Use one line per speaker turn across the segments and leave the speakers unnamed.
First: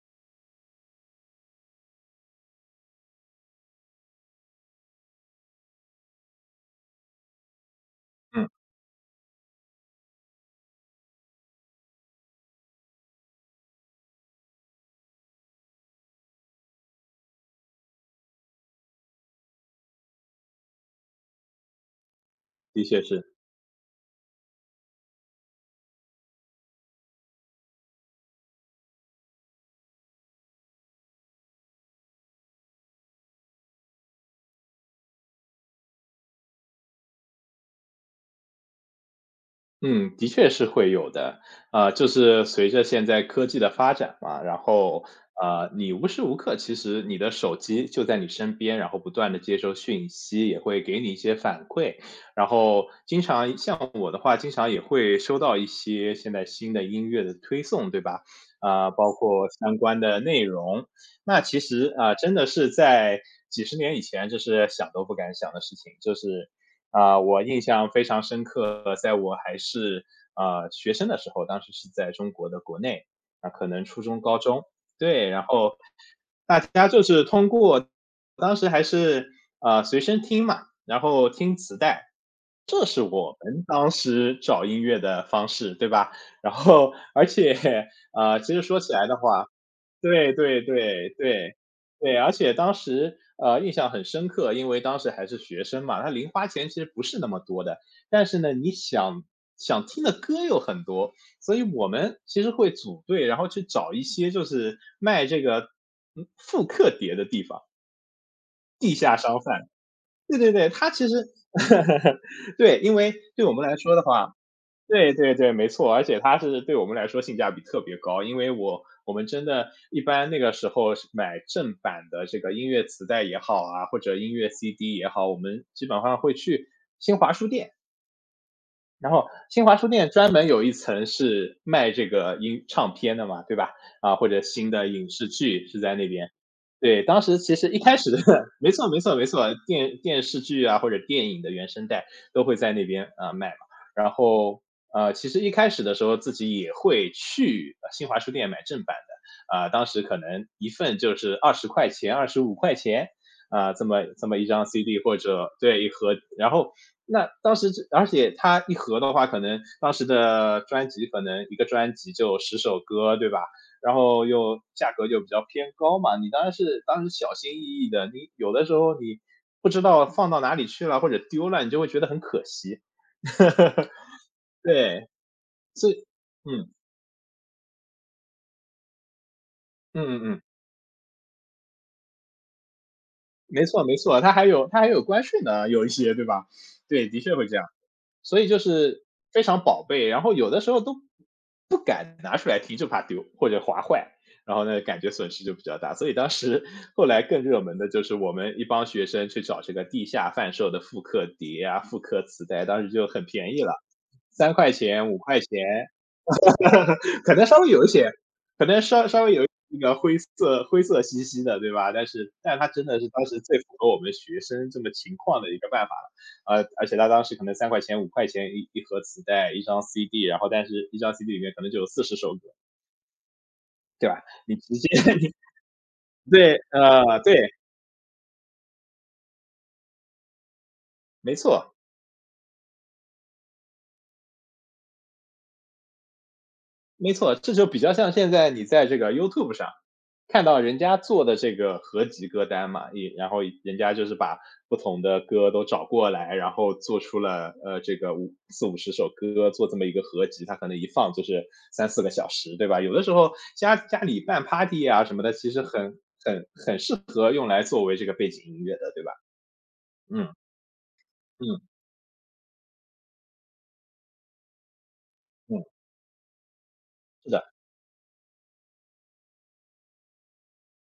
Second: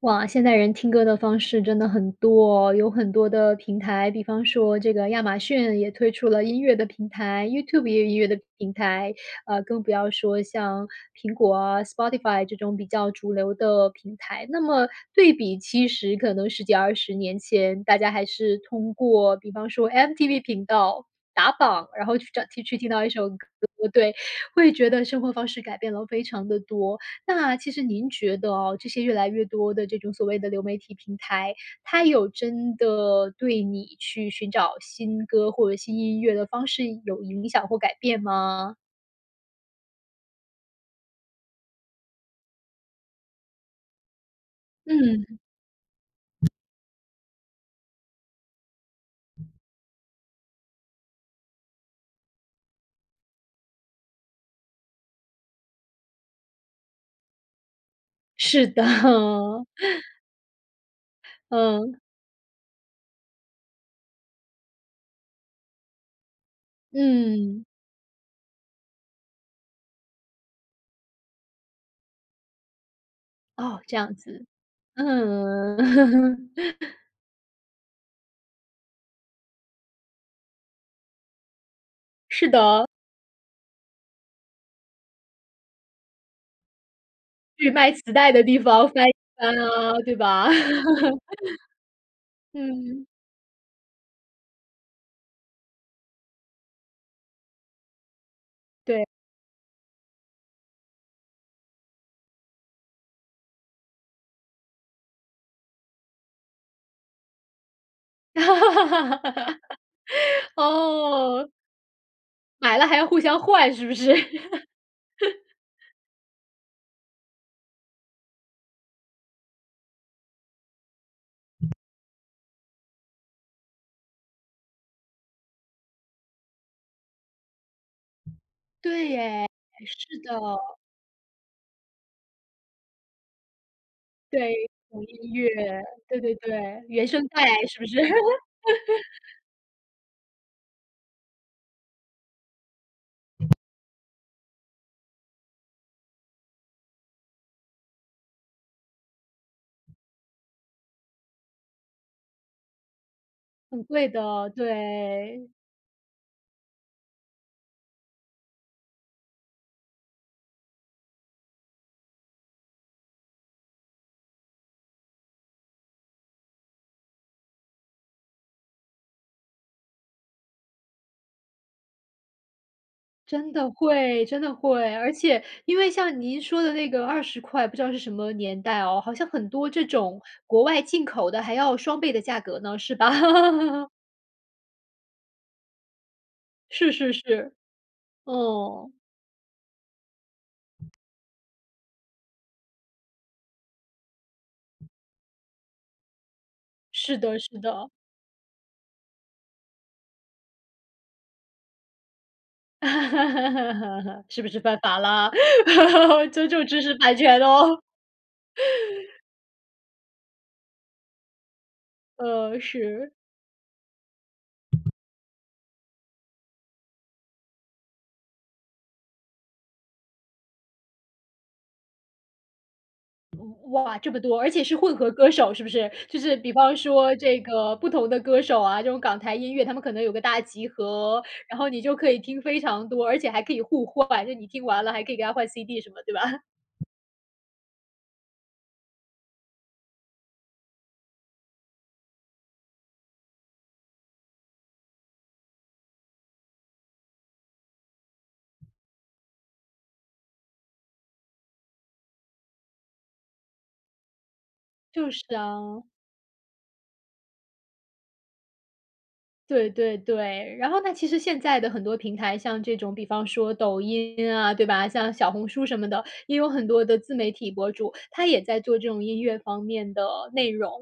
哇，现在人听歌的方式真的很多哦有很多的平台，比方说这个亚马逊也推出了音乐的平台，YouTube 也有音乐的
嗯，
平台，更不要说像苹果啊、Spotify 这种比较主流的平台。那么对比其实可能十几二十年前，大家还是通过比方说 MTV 频道打榜，然后去找去去
的
听
确
到一
是，
首歌，对，会觉得生活方式改变了非常的多。那其实您觉得哦，这些越来越多的这种所谓的流媒体平台，它有真的对你去寻找新歌或者新音乐的方式有影响或改变吗？
嗯，的确是会有的。就是随着现在科技的发展嘛，然后
嗯，
你无时无刻其实你的手机就在你身边，然后不断的接收讯息，也会给你一些反馈。然后经常像我的话，经常也会收到一些现在新的音乐的推送，对吧？
是的，
包括相 关的内容。那其实
嗯，
真的是在几十年以前，这是想都不敢想的事情，就是啊，我印
嗯，
象非常深刻。在我还是学生的时候，当时是在中国的国内，啊，可
哦，
能
这
初
样
中、高
子，
中。对，然后
嗯，
大 家就是通过当时还是随身听嘛，然后听磁带，
是的
这
哦，
是我们当时找音乐的方式，对吧？然后而
去
且
卖磁带的
其
地
实说
方
起来
翻一
的话，
翻啊，对
对
吧？
对对 对，对，而且当
嗯，
时，印象很深刻，因为当时还是学生嘛，他零花钱其实不是那么多的，但是呢，你
对，
想想听的歌又很多，所以我们其实会组队，然后去找一些就是卖这个，复刻碟的地方，地下商贩。对对 对，他其实
哦，买
对，
了
因
还要
为
互相
对我们
换
来
是不
说的
是？
话 对对对，没错，而且它是对我们来说性价比特别高，因为我们真的一般那个时候是买正版的这个音乐磁带也好啊，或者音乐 CD 也好，我们基本上会去新华书店。
对
然后
耶，
新华书店
是
专
的，
门有一层是卖这个音唱片的嘛，对吧？啊，或者
对，
新的
有
影视
音乐，
剧是在那
对
边。
对对，
对，
原
当
声
时
带
其实一
是不
开
是？
始的 没错没错没错，电视剧啊或者电影的原声带都会在那边啊卖嘛。然后其实一开始的时候自己也会去新华书店买正版的，当时可能一份就是20块钱、25块钱，
很
这么
贵的
这么一
哦，
张 CD 或
对，
者对一盒。然后那当时而且它一盒的话，可能当时的专辑可能一个专辑就十首歌，对吧？然后又价格就比较偏高嘛，你当然是当时小心翼翼的，你有的时候你不知道放到哪里去了或者丢了，你就会觉得很可惜。
真的 会，真的会。
对，
而且因
所
为
以
像您说
嗯
的那个二十块，不知道是什么年代哦，好像很多这
嗯
种
嗯嗯
国外进口的还要双倍的价格呢，是吧？
没错 没错，它还有关税呢，有一些，对吧？
是
对，
是
的确会
是，
这样。所以就
哦，
是非常宝贝，然后有的时候都不敢拿出来听，就怕丢或者划坏，然后呢，感觉损失就比较大。所以当时后
是
来
的
更热
是
门的
的。
就是我们一帮学生去找这个地下贩售的复刻碟啊、复刻磁带，当时就很便宜了，
是不
三
是
块
犯法
钱、五
啦？
块钱。
尊重知识产
可
权
能稍微
哦，
有一些，可能稍微有那个灰色兮兮的，对吧？但 是，但是它真的是
是。
当时最符合我们学生这么情况的一个办法了。而且它当时可能三块钱、五块钱一盒磁带，一张 CD，然后但是一张 CD 里面可能就有40首歌，
哇，
对
这么
吧？
多，而
你
且
直
是
接
混合 歌
你
手是不是？就是比
对，
方说这
对，
个不同的歌手啊，这种港台音乐，他们可能有个大集合，
没
然后
错。
你就可以听非常多，而且还可以互换，就你听完了还可以给他换 CD 什么，对吧？
没错，这就比较像现在你在这个 YouTube 上看到人家做的这个合集歌单嘛，也然后人家就是把不同的歌都找过来，然后做出了这个50首歌做这么一个合集，它可能一放就是三四个小时，对吧？有的时候家里办 party 啊
就
什么
是
的，其实
啊。
很适合用来作为这个背景音乐的，对吧？
对对
嗯
对，然后那其实现
嗯
在的很多平台，像这种比方说抖音啊，对吧？像小红
嗯，
书什么的，也有很多的自
是
媒
的，
体博主，他也在做这种音乐方面的内容。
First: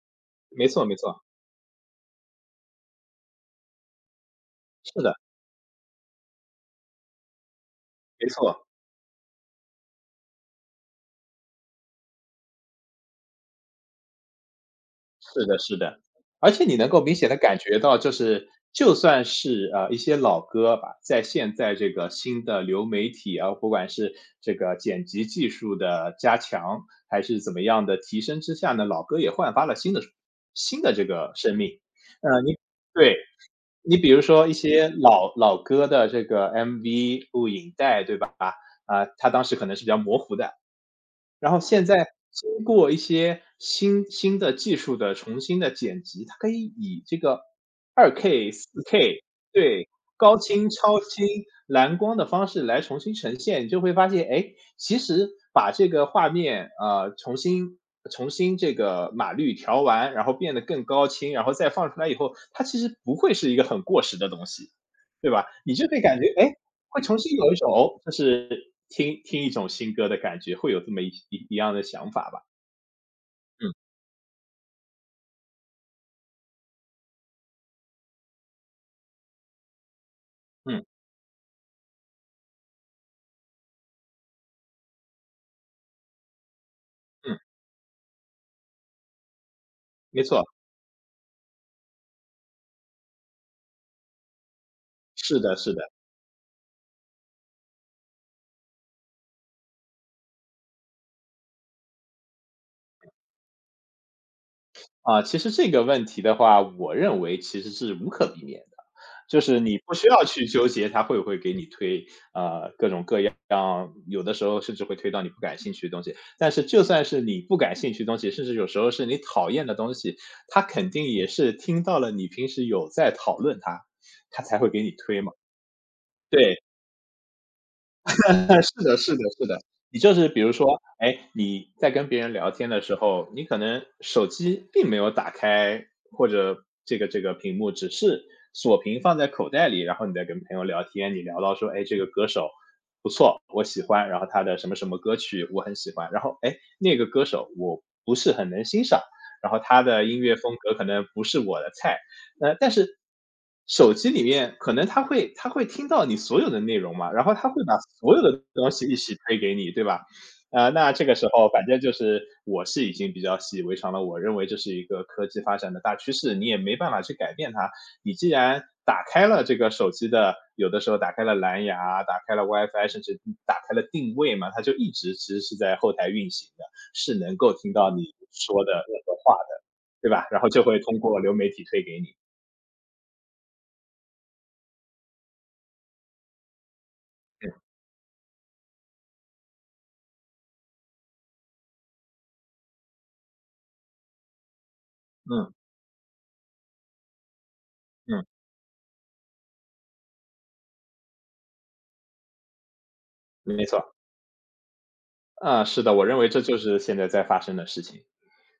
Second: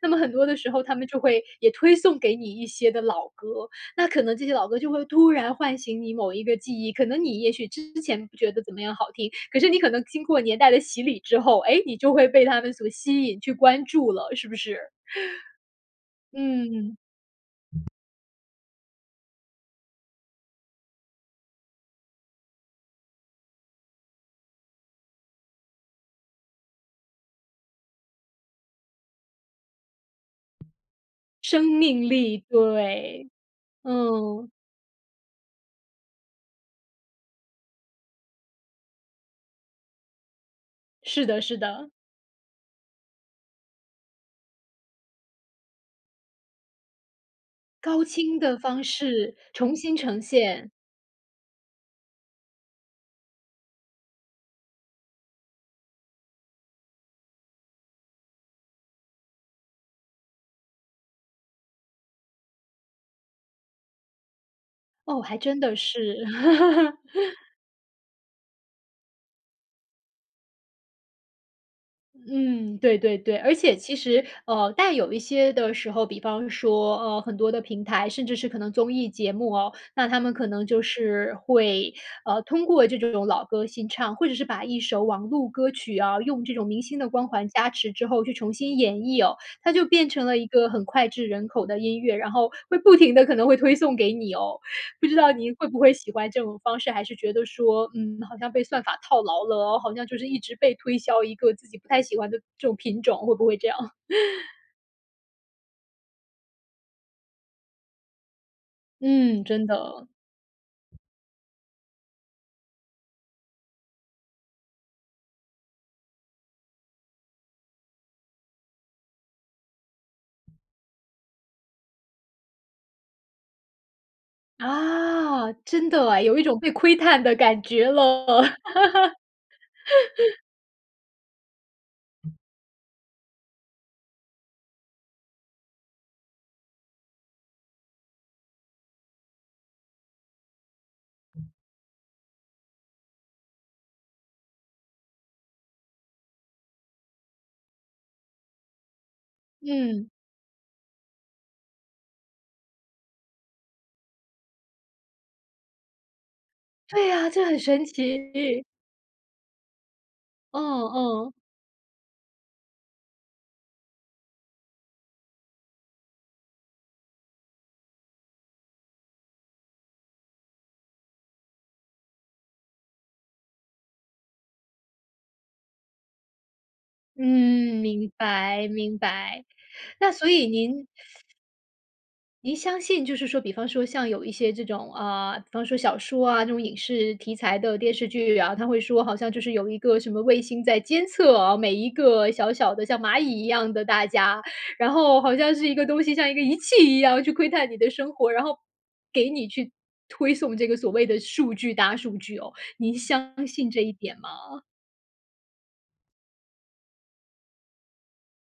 那么很多的
没
时候，
错
他
没
们就
错，
会也推送给你一些的老歌，那可能这些老歌就
是
会
的，
突然唤醒你某一个记忆。可能你也许之前
没
不觉得
错。
怎么样好听，可是你可能经过年代的洗礼之后，哎，你就会被他们所吸引，去关注了，是不是？
是的，是的，而且你能
嗯，
够明显的感觉到，就是就算是，一些老歌吧，在现在这个新的流媒体啊，不管是这个剪辑技术的加强，还是怎么样的提升之下呢，老歌也焕发了新的这个生
生
命。
命力，
你对，
对。
你比如说
嗯，
一些老歌的这个 MV、录影带，对吧？啊，它当时可能是比较模糊的，
是的
然
是
后现
的，
在经过一些新的技术的重新的剪辑，它可以以这个
高
二
清
k
的
四
方
k
式重
对，
新呈
高清、
现，
超清、蓝光的方式来重新呈现。你就会发现，哎，其实把这个画面，重新这个码率调完，然后变得更高清，然后再放出来以后，它其实不会是一个很过时的东西，
哦，
对
还
吧？
真
你
的
就会
是。
感觉，哎，会重新有一种哦就是听一种新歌的感觉，会有这么一样的想法吧。
嗯，对对对，而
嗯
且其实，但有一些的时候，比方说，很多的平台，甚至是可能综艺节目哦，那他们可能就
嗯
是会，通过这种老歌新唱，或者是把一首网络歌曲啊，用这种明星的光
嗯，
环加持之后去重新演绎哦，它就变
没
成了
错，
一个很脍炙人口的音乐，然后会不停的可能会推送给你哦。不知道
是
您
的，
会
是
不
的。
会喜欢这种方式，还是觉得说，嗯，好像被算法套牢了，哦好像就是一直被推销一个自己不太喜欢的这种品种，会不会这样？
啊，其实这个问题的话，我认为其实是无可避免的，就
嗯，
是
真
你不
的。
需要去纠结它会不会给你推，让有的时候甚至会推到你不感兴趣的东西。但是就算是你不感兴趣的东西，甚至有时候是你讨厌的东西，它肯定也是听到了你平时有在讨论它，它才会给你推嘛。
啊，真的哎，有一种
对，
被窥探的感觉 了。
是 的是的是的。你就是比如说，哎，你在跟别人聊天的时候，你可能手机并没有打开，或者这个屏幕只是锁屏放在口袋里，然后你在跟朋友聊天，你聊到说，哎，这个歌手哦我喜欢，然后他的什么什么歌曲我很喜欢，然后哎，那个歌手我不是很能欣赏，然后他的
嗯。
音乐风格可能不是我的菜，但是手机里面可能他会听到你所有的内容
对
嘛，然
呀，
后
这
他
很
会把
神
所有的
奇。
东西一起推给你，对吧？
嗯
那这个时
嗯，
候反正就是我是已经比较习以为常了，我认为这是一个科技发展的大趋势，你也没办法去改变它。你既然打开了这个手机的，有的时候打开了蓝牙，打开了 WiFi，甚至打开了定位嘛，它就一直其实是在后台运行的，是能够听
嗯，
到你
明
说
白
的
明
任何话
白。
的，对
那
吧？
所
然
以
后就会
您
通过流媒体推给你。
您相信就是说，比方说像有一些这种啊、比方说小说啊，这种影视题材的电视剧啊，他会说好像就是有一个什么卫星在监测啊，每一个小小的像蚂蚁一样的大家，然后好
嗯
像是一个东西，像一个仪器一样去窥探你的生
嗯，
活，然后给你去推送这个所谓的大数据哦。您相
没
信这一
错。
点吗？
啊，是的，我认为这就是现在在发生的事情。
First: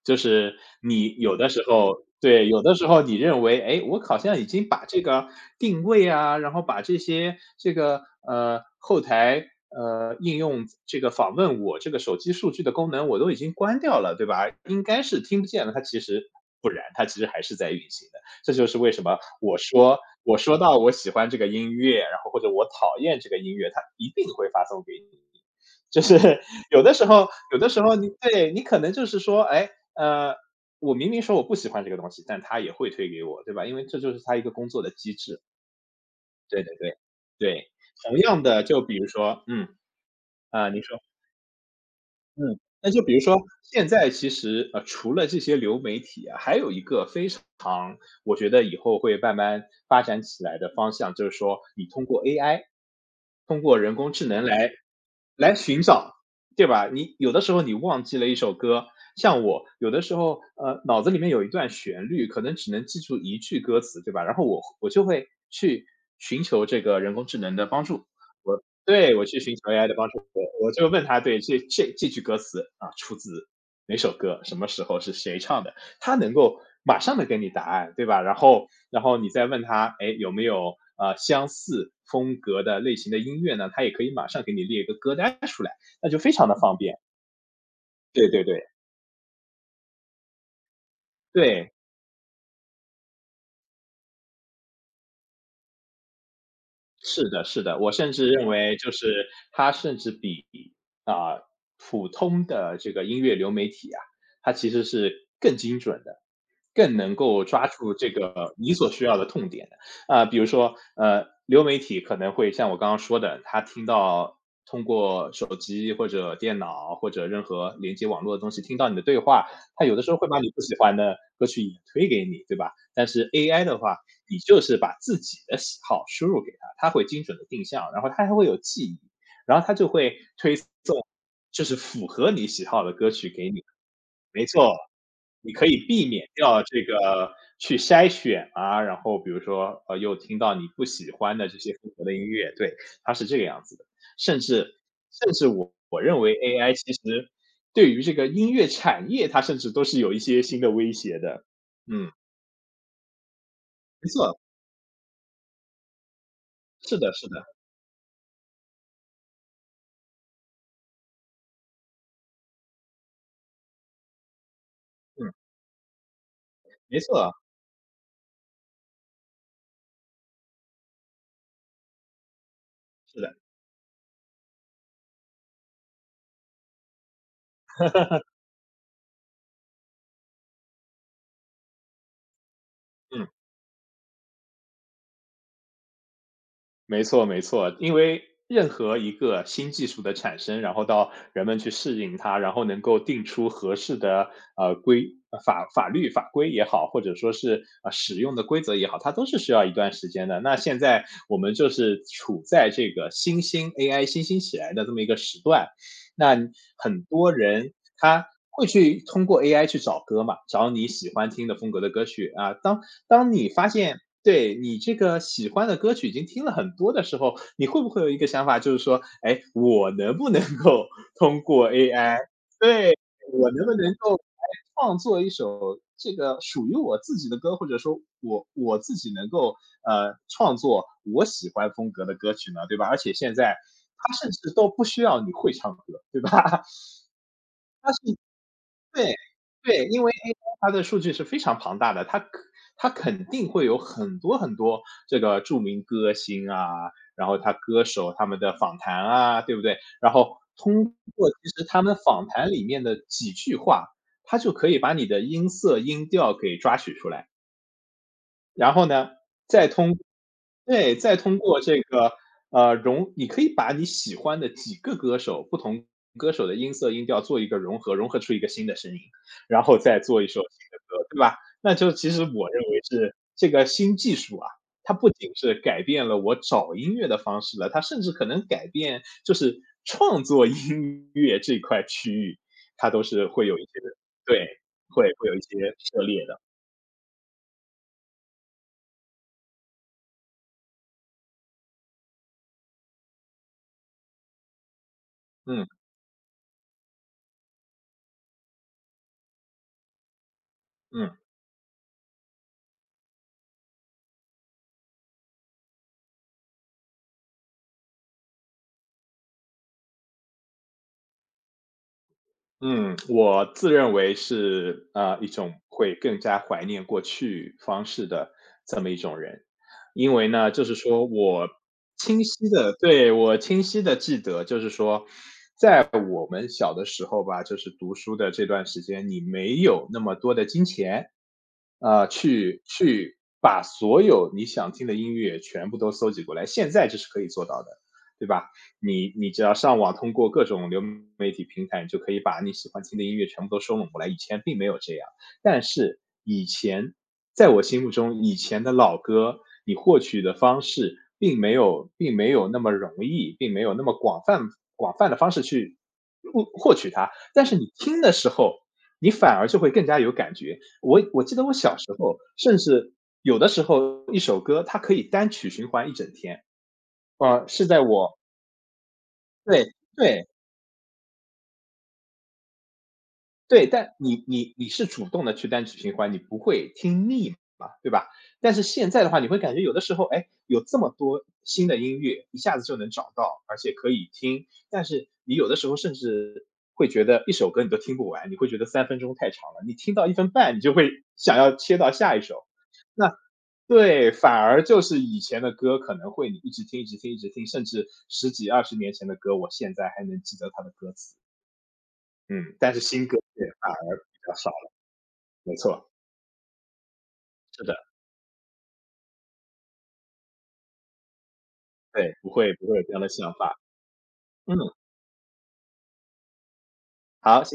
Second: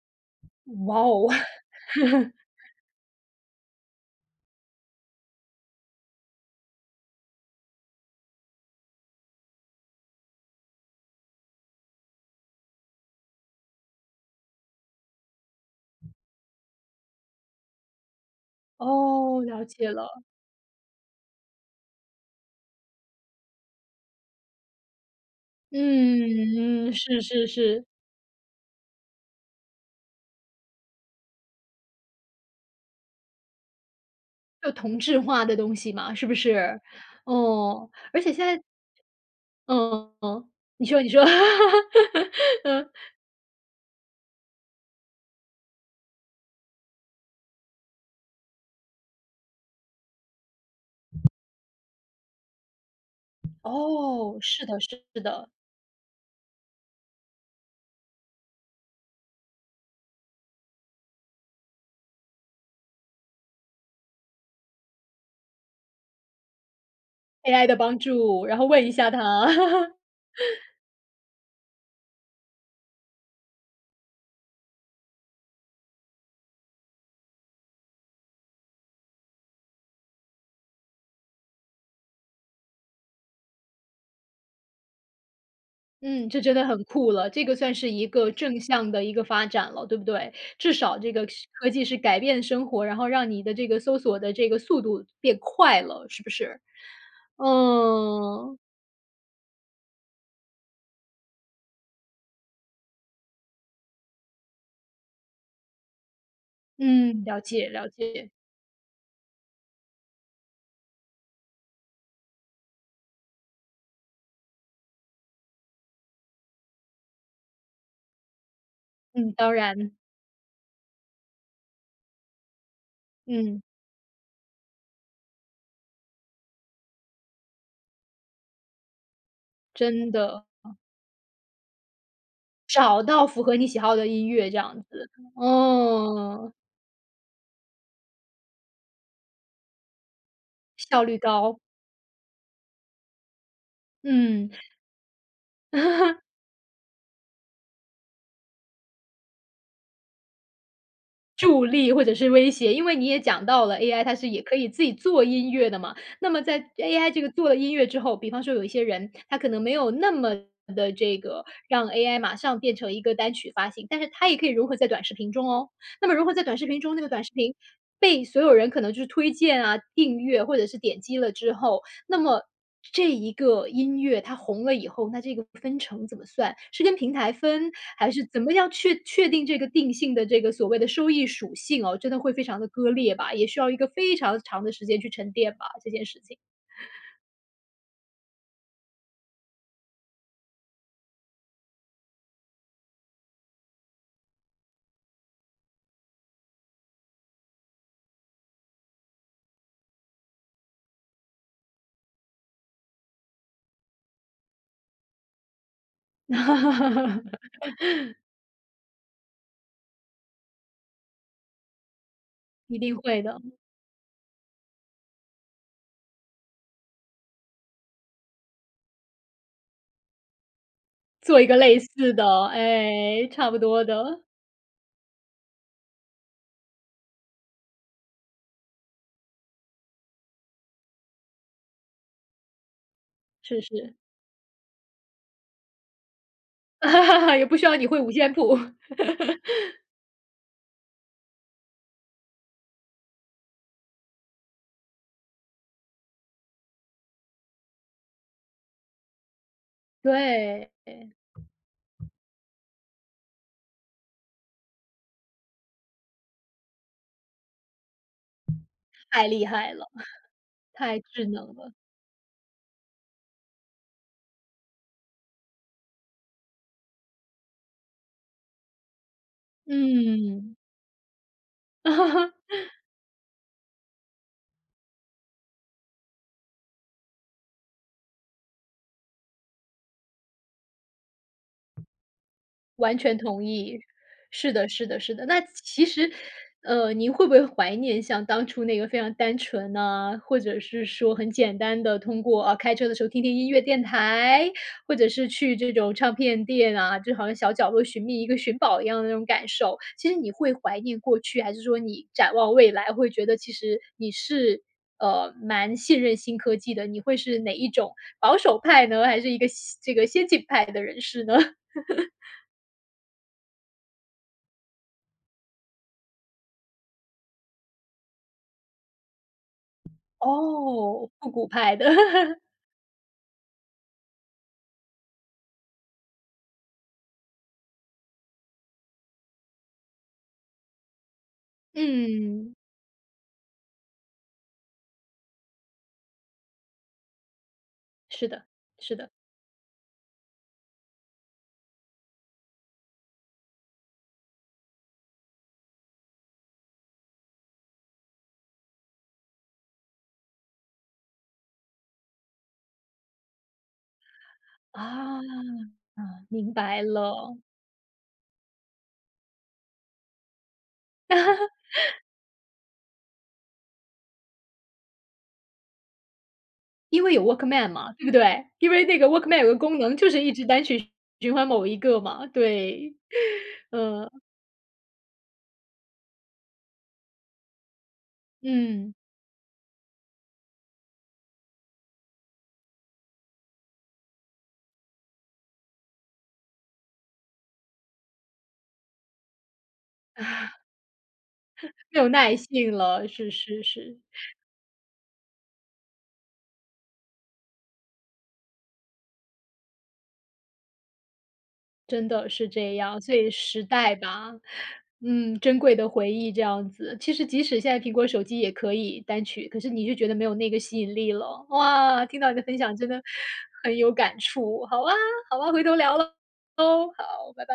就是
哇
你
哦，
有的时候对，有的时候你认为，哎，我好像已经把这个定位啊，然后把这些这个，后台，应用这个访问我这个手机数据的功能我都已经关掉了，对吧？应该是听不见了，它其实不然，它其实还是在运行的。这就是为什么
哦，
我
了解
说
了，
我说到我喜欢这个音乐，然后或者我讨厌这个音乐，它一定会发送给你。就是有
嗯
的
嗯，
时
是
候
是
有的时
是。
候你对，你可能就是说，哎，呃，我明明说我不喜欢这个东西，但他也会推给我，对吧？因为这就是他一个工
就
作的
同
机
质
制。
化的东西嘛，是不
对对
是？
对，对。
哦，
同
而且
样
现
的，
在
就比如说，嗯，
嗯嗯，
啊，你
你
说。
说你说。
嗯，那就比如说现在其实，除了这些流媒体啊，还有一个非常我觉得以后会慢慢发展起来的方向，就是说你通过 AI，通过人工智
哦，
能
是
来
的是的
来寻找，对吧？你有的时候你忘记了一首歌，像我有的时候，脑子里面有一段旋律，可能只能记住一句歌词，对吧？然后我就会去寻求这个人工智能的
，AI 的
帮
帮
助，
助，然
我
后问一下
对，
哈，
我去寻求 AI 的 帮助。我就问他对这句歌词啊出自哪首歌，什么时候是谁唱的，他能够马上的给你答案，对吧？然后你再问他，哎，有没有相似风格的类型的音乐呢？他也可以马上给你列一个歌单出来，那就
嗯，
非
这
常的
真的
方
很
便。
酷了，这个算是一
对
个
对对，
正向的一个发展了，对不对？至少这个是
对，
科技是改变生活，然后让你的这个搜索的这个速度变快了，是不是？
是的，是的，我甚至认
嗯，
为就是它甚至比啊、普通的这个音乐流媒体啊，它其实是更精准的，更能
嗯，了
够抓
解了
住这
解，
个你所需要的痛点的。比如说流媒体可能会像我刚刚说的，他听到通过手机或者电脑或者任何连接网络的东西听到你的对
嗯，
话，
当
他
然，
有的时候会把你不喜欢的歌曲也推给你，对吧？但是
嗯，
AI 的话，你就是把自己的喜好输入给他，他会精准的定向，然后他还会有记忆，然后他就
真
会
的。
推送就是符合你喜好的
找
歌
到
曲
符
给
合
你。
你喜好的音
没
乐这
错，
样子，
你可以避免
哦，
掉这个去筛选啊，然后比如说又听到你不
效
喜
率
欢的这
高，
些风格的音乐，对，它是这个样子的。甚
嗯，
至甚至我认为 AI 其实对于这个音乐产业，它甚至都是有一些新的威胁的。
助力或
嗯，
者是威胁，因为你也讲到了 AI
没
它是
错，
也可以自己做音乐的嘛，那么在
是
AI
的，
这
是
个
的，
做了音乐之后，比方说有一些人，他可能没有那么的这个让 AI 马上变成一个单曲发行，但是它也可以融合在短视频
嗯。
中哦。那么融合在短视频中，
没
那个短视
错，
频被所有人可能就是推荐啊、订阅或者是点击了之后，那么这
是
一
的，
个音乐它红了以后，那这个分成怎么算？是跟平台分，还是怎么样确定这个定性的这个所谓的收益属性哦，真的会非常的割裂
嗯，
吧，也需要一个非常长的时间去沉淀吧，这件事情。
没错没错。因为任何一个新技术的产生，然后到人们去适应它，然后能够定出合适的，呃，规呃法法律法规也好，或者说是，使用的规则也好，它都是需要一段时间的。那现在我们就是处在这个新兴 AI 新兴起来的这么一个时段，那很多 人他会去通过 AI 去找歌嘛，找你喜欢听的风格的歌曲啊。
一
当
定会
当
的，
你发现对你这个喜欢的歌曲已经听了很多的时候，你会不会有一个想法，就是说，哎，我能不能够
做
通
一个
过
类似
AI，
的，
对，
哎，
我
差不
能不
多
能够
的，
来创作一首这个属于我自己的歌，或者说我自己能够创作我喜欢风格的歌曲呢，对吧？而且现在
是是，
它甚至都不需要你会唱歌，对吧？
也不需要你会五线谱。
对，对，因为 AI 它的数据是非常庞大的，它肯定会有很多很多这个著名歌星啊，然后他歌手他们的访谈啊，对不对？然后
对，
通过其实他们访谈里面的几句话，它就可以把你的音色、音调给抓取出来。然后呢，
太厉
再
害了，
通对，
太
再
智
通
能
过
了，
这个，你可以把你喜欢的几个歌手，不同歌手的音色、音调做一个融合，融合出一个新的声音，然后再做一首
嗯。
新的歌，对吧？那就其实 我认为是这个新技术啊，它不仅是改变了我找音乐的方式了，它甚至可能改变就是创作音乐这块区域，它都是会有一些对，
是的是的
会
是的。
会有一
那
些
其
涉
实，
猎的，
您会不会怀念像当初那个非常单纯呢，或者是说很简单的通过，啊，开车的时候听听音乐电台，或者是去
嗯，
这种唱片店啊，就好像小角落寻觅一个寻宝一样的那种感受。其实你会怀念
嗯。
过去，还是说你展望未来，会觉得其实你是，蛮信任新科技的，你会是哪一种保守派呢？还是一个这个先进派的人士呢？
嗯，我自认为是一种会更加怀念过去方式的这么一种人，因为呢，就是说
哦，复古派的。
我清晰的记得，就是说，在我们小的时候吧，就是读书的这段时间，你没有那么多的金钱，啊，
嗯，
去把所有你想听的音乐全部都搜集过来，现在这是可以做到的，对
是的，
吧？
是的。
你只要上网，通过各种流媒体平台，你就可以把你喜欢听的音乐全部都收拢过来，以前并没有这样。但是以前在我心目中，以前的老歌，你获取的方式并没有那么容易，并没有那么广泛的
啊，
方式去获
明
获
白
取它。
了。
但是你听的时候，你反而就会更加有感觉。我记得我 小时候，甚至有的时候一首歌它可以单曲循环一整天。
因为有
呃，是
Walkman
在
嘛，对不
我
对？因为那个 Walkman 有个
对
功能就是
对。
一直单曲循环某一个嘛，对。
对，但
呃，
你是主动的去单曲循环，你不会听腻嘛，对吧？但是现
嗯，
在的话，你会感觉有的时候，哎，有这么多新的音乐，一下子就能找到，而且可以听。但是你有的时候甚至会觉得一首歌你都听不完，你会觉得3分钟太长了，你听到1分半 你就会 想要切到
没有
下一
耐
首。
性了，
那
是是是。
对，反而就是以前的歌可能会你一直听一直听一直听，甚至十几20年前的歌，我现在还能记得它的歌词。
真的是
嗯，但
这
是
样，
新
所
歌
以
也
时
反
代
而比
吧，
较少了，
嗯，
没
珍贵的
错，
回忆这样子。其实即使
是
现
的，
在苹果手机也可以单曲，可是你就觉得没有那个吸引力了。哇，
对，
听
不
到你的
会
分
不
享
会有
真
这样
的
的想法。
很有感
嗯，
触。好啊，好啊，回头聊喽。好，
好，
拜
谢谢。
拜。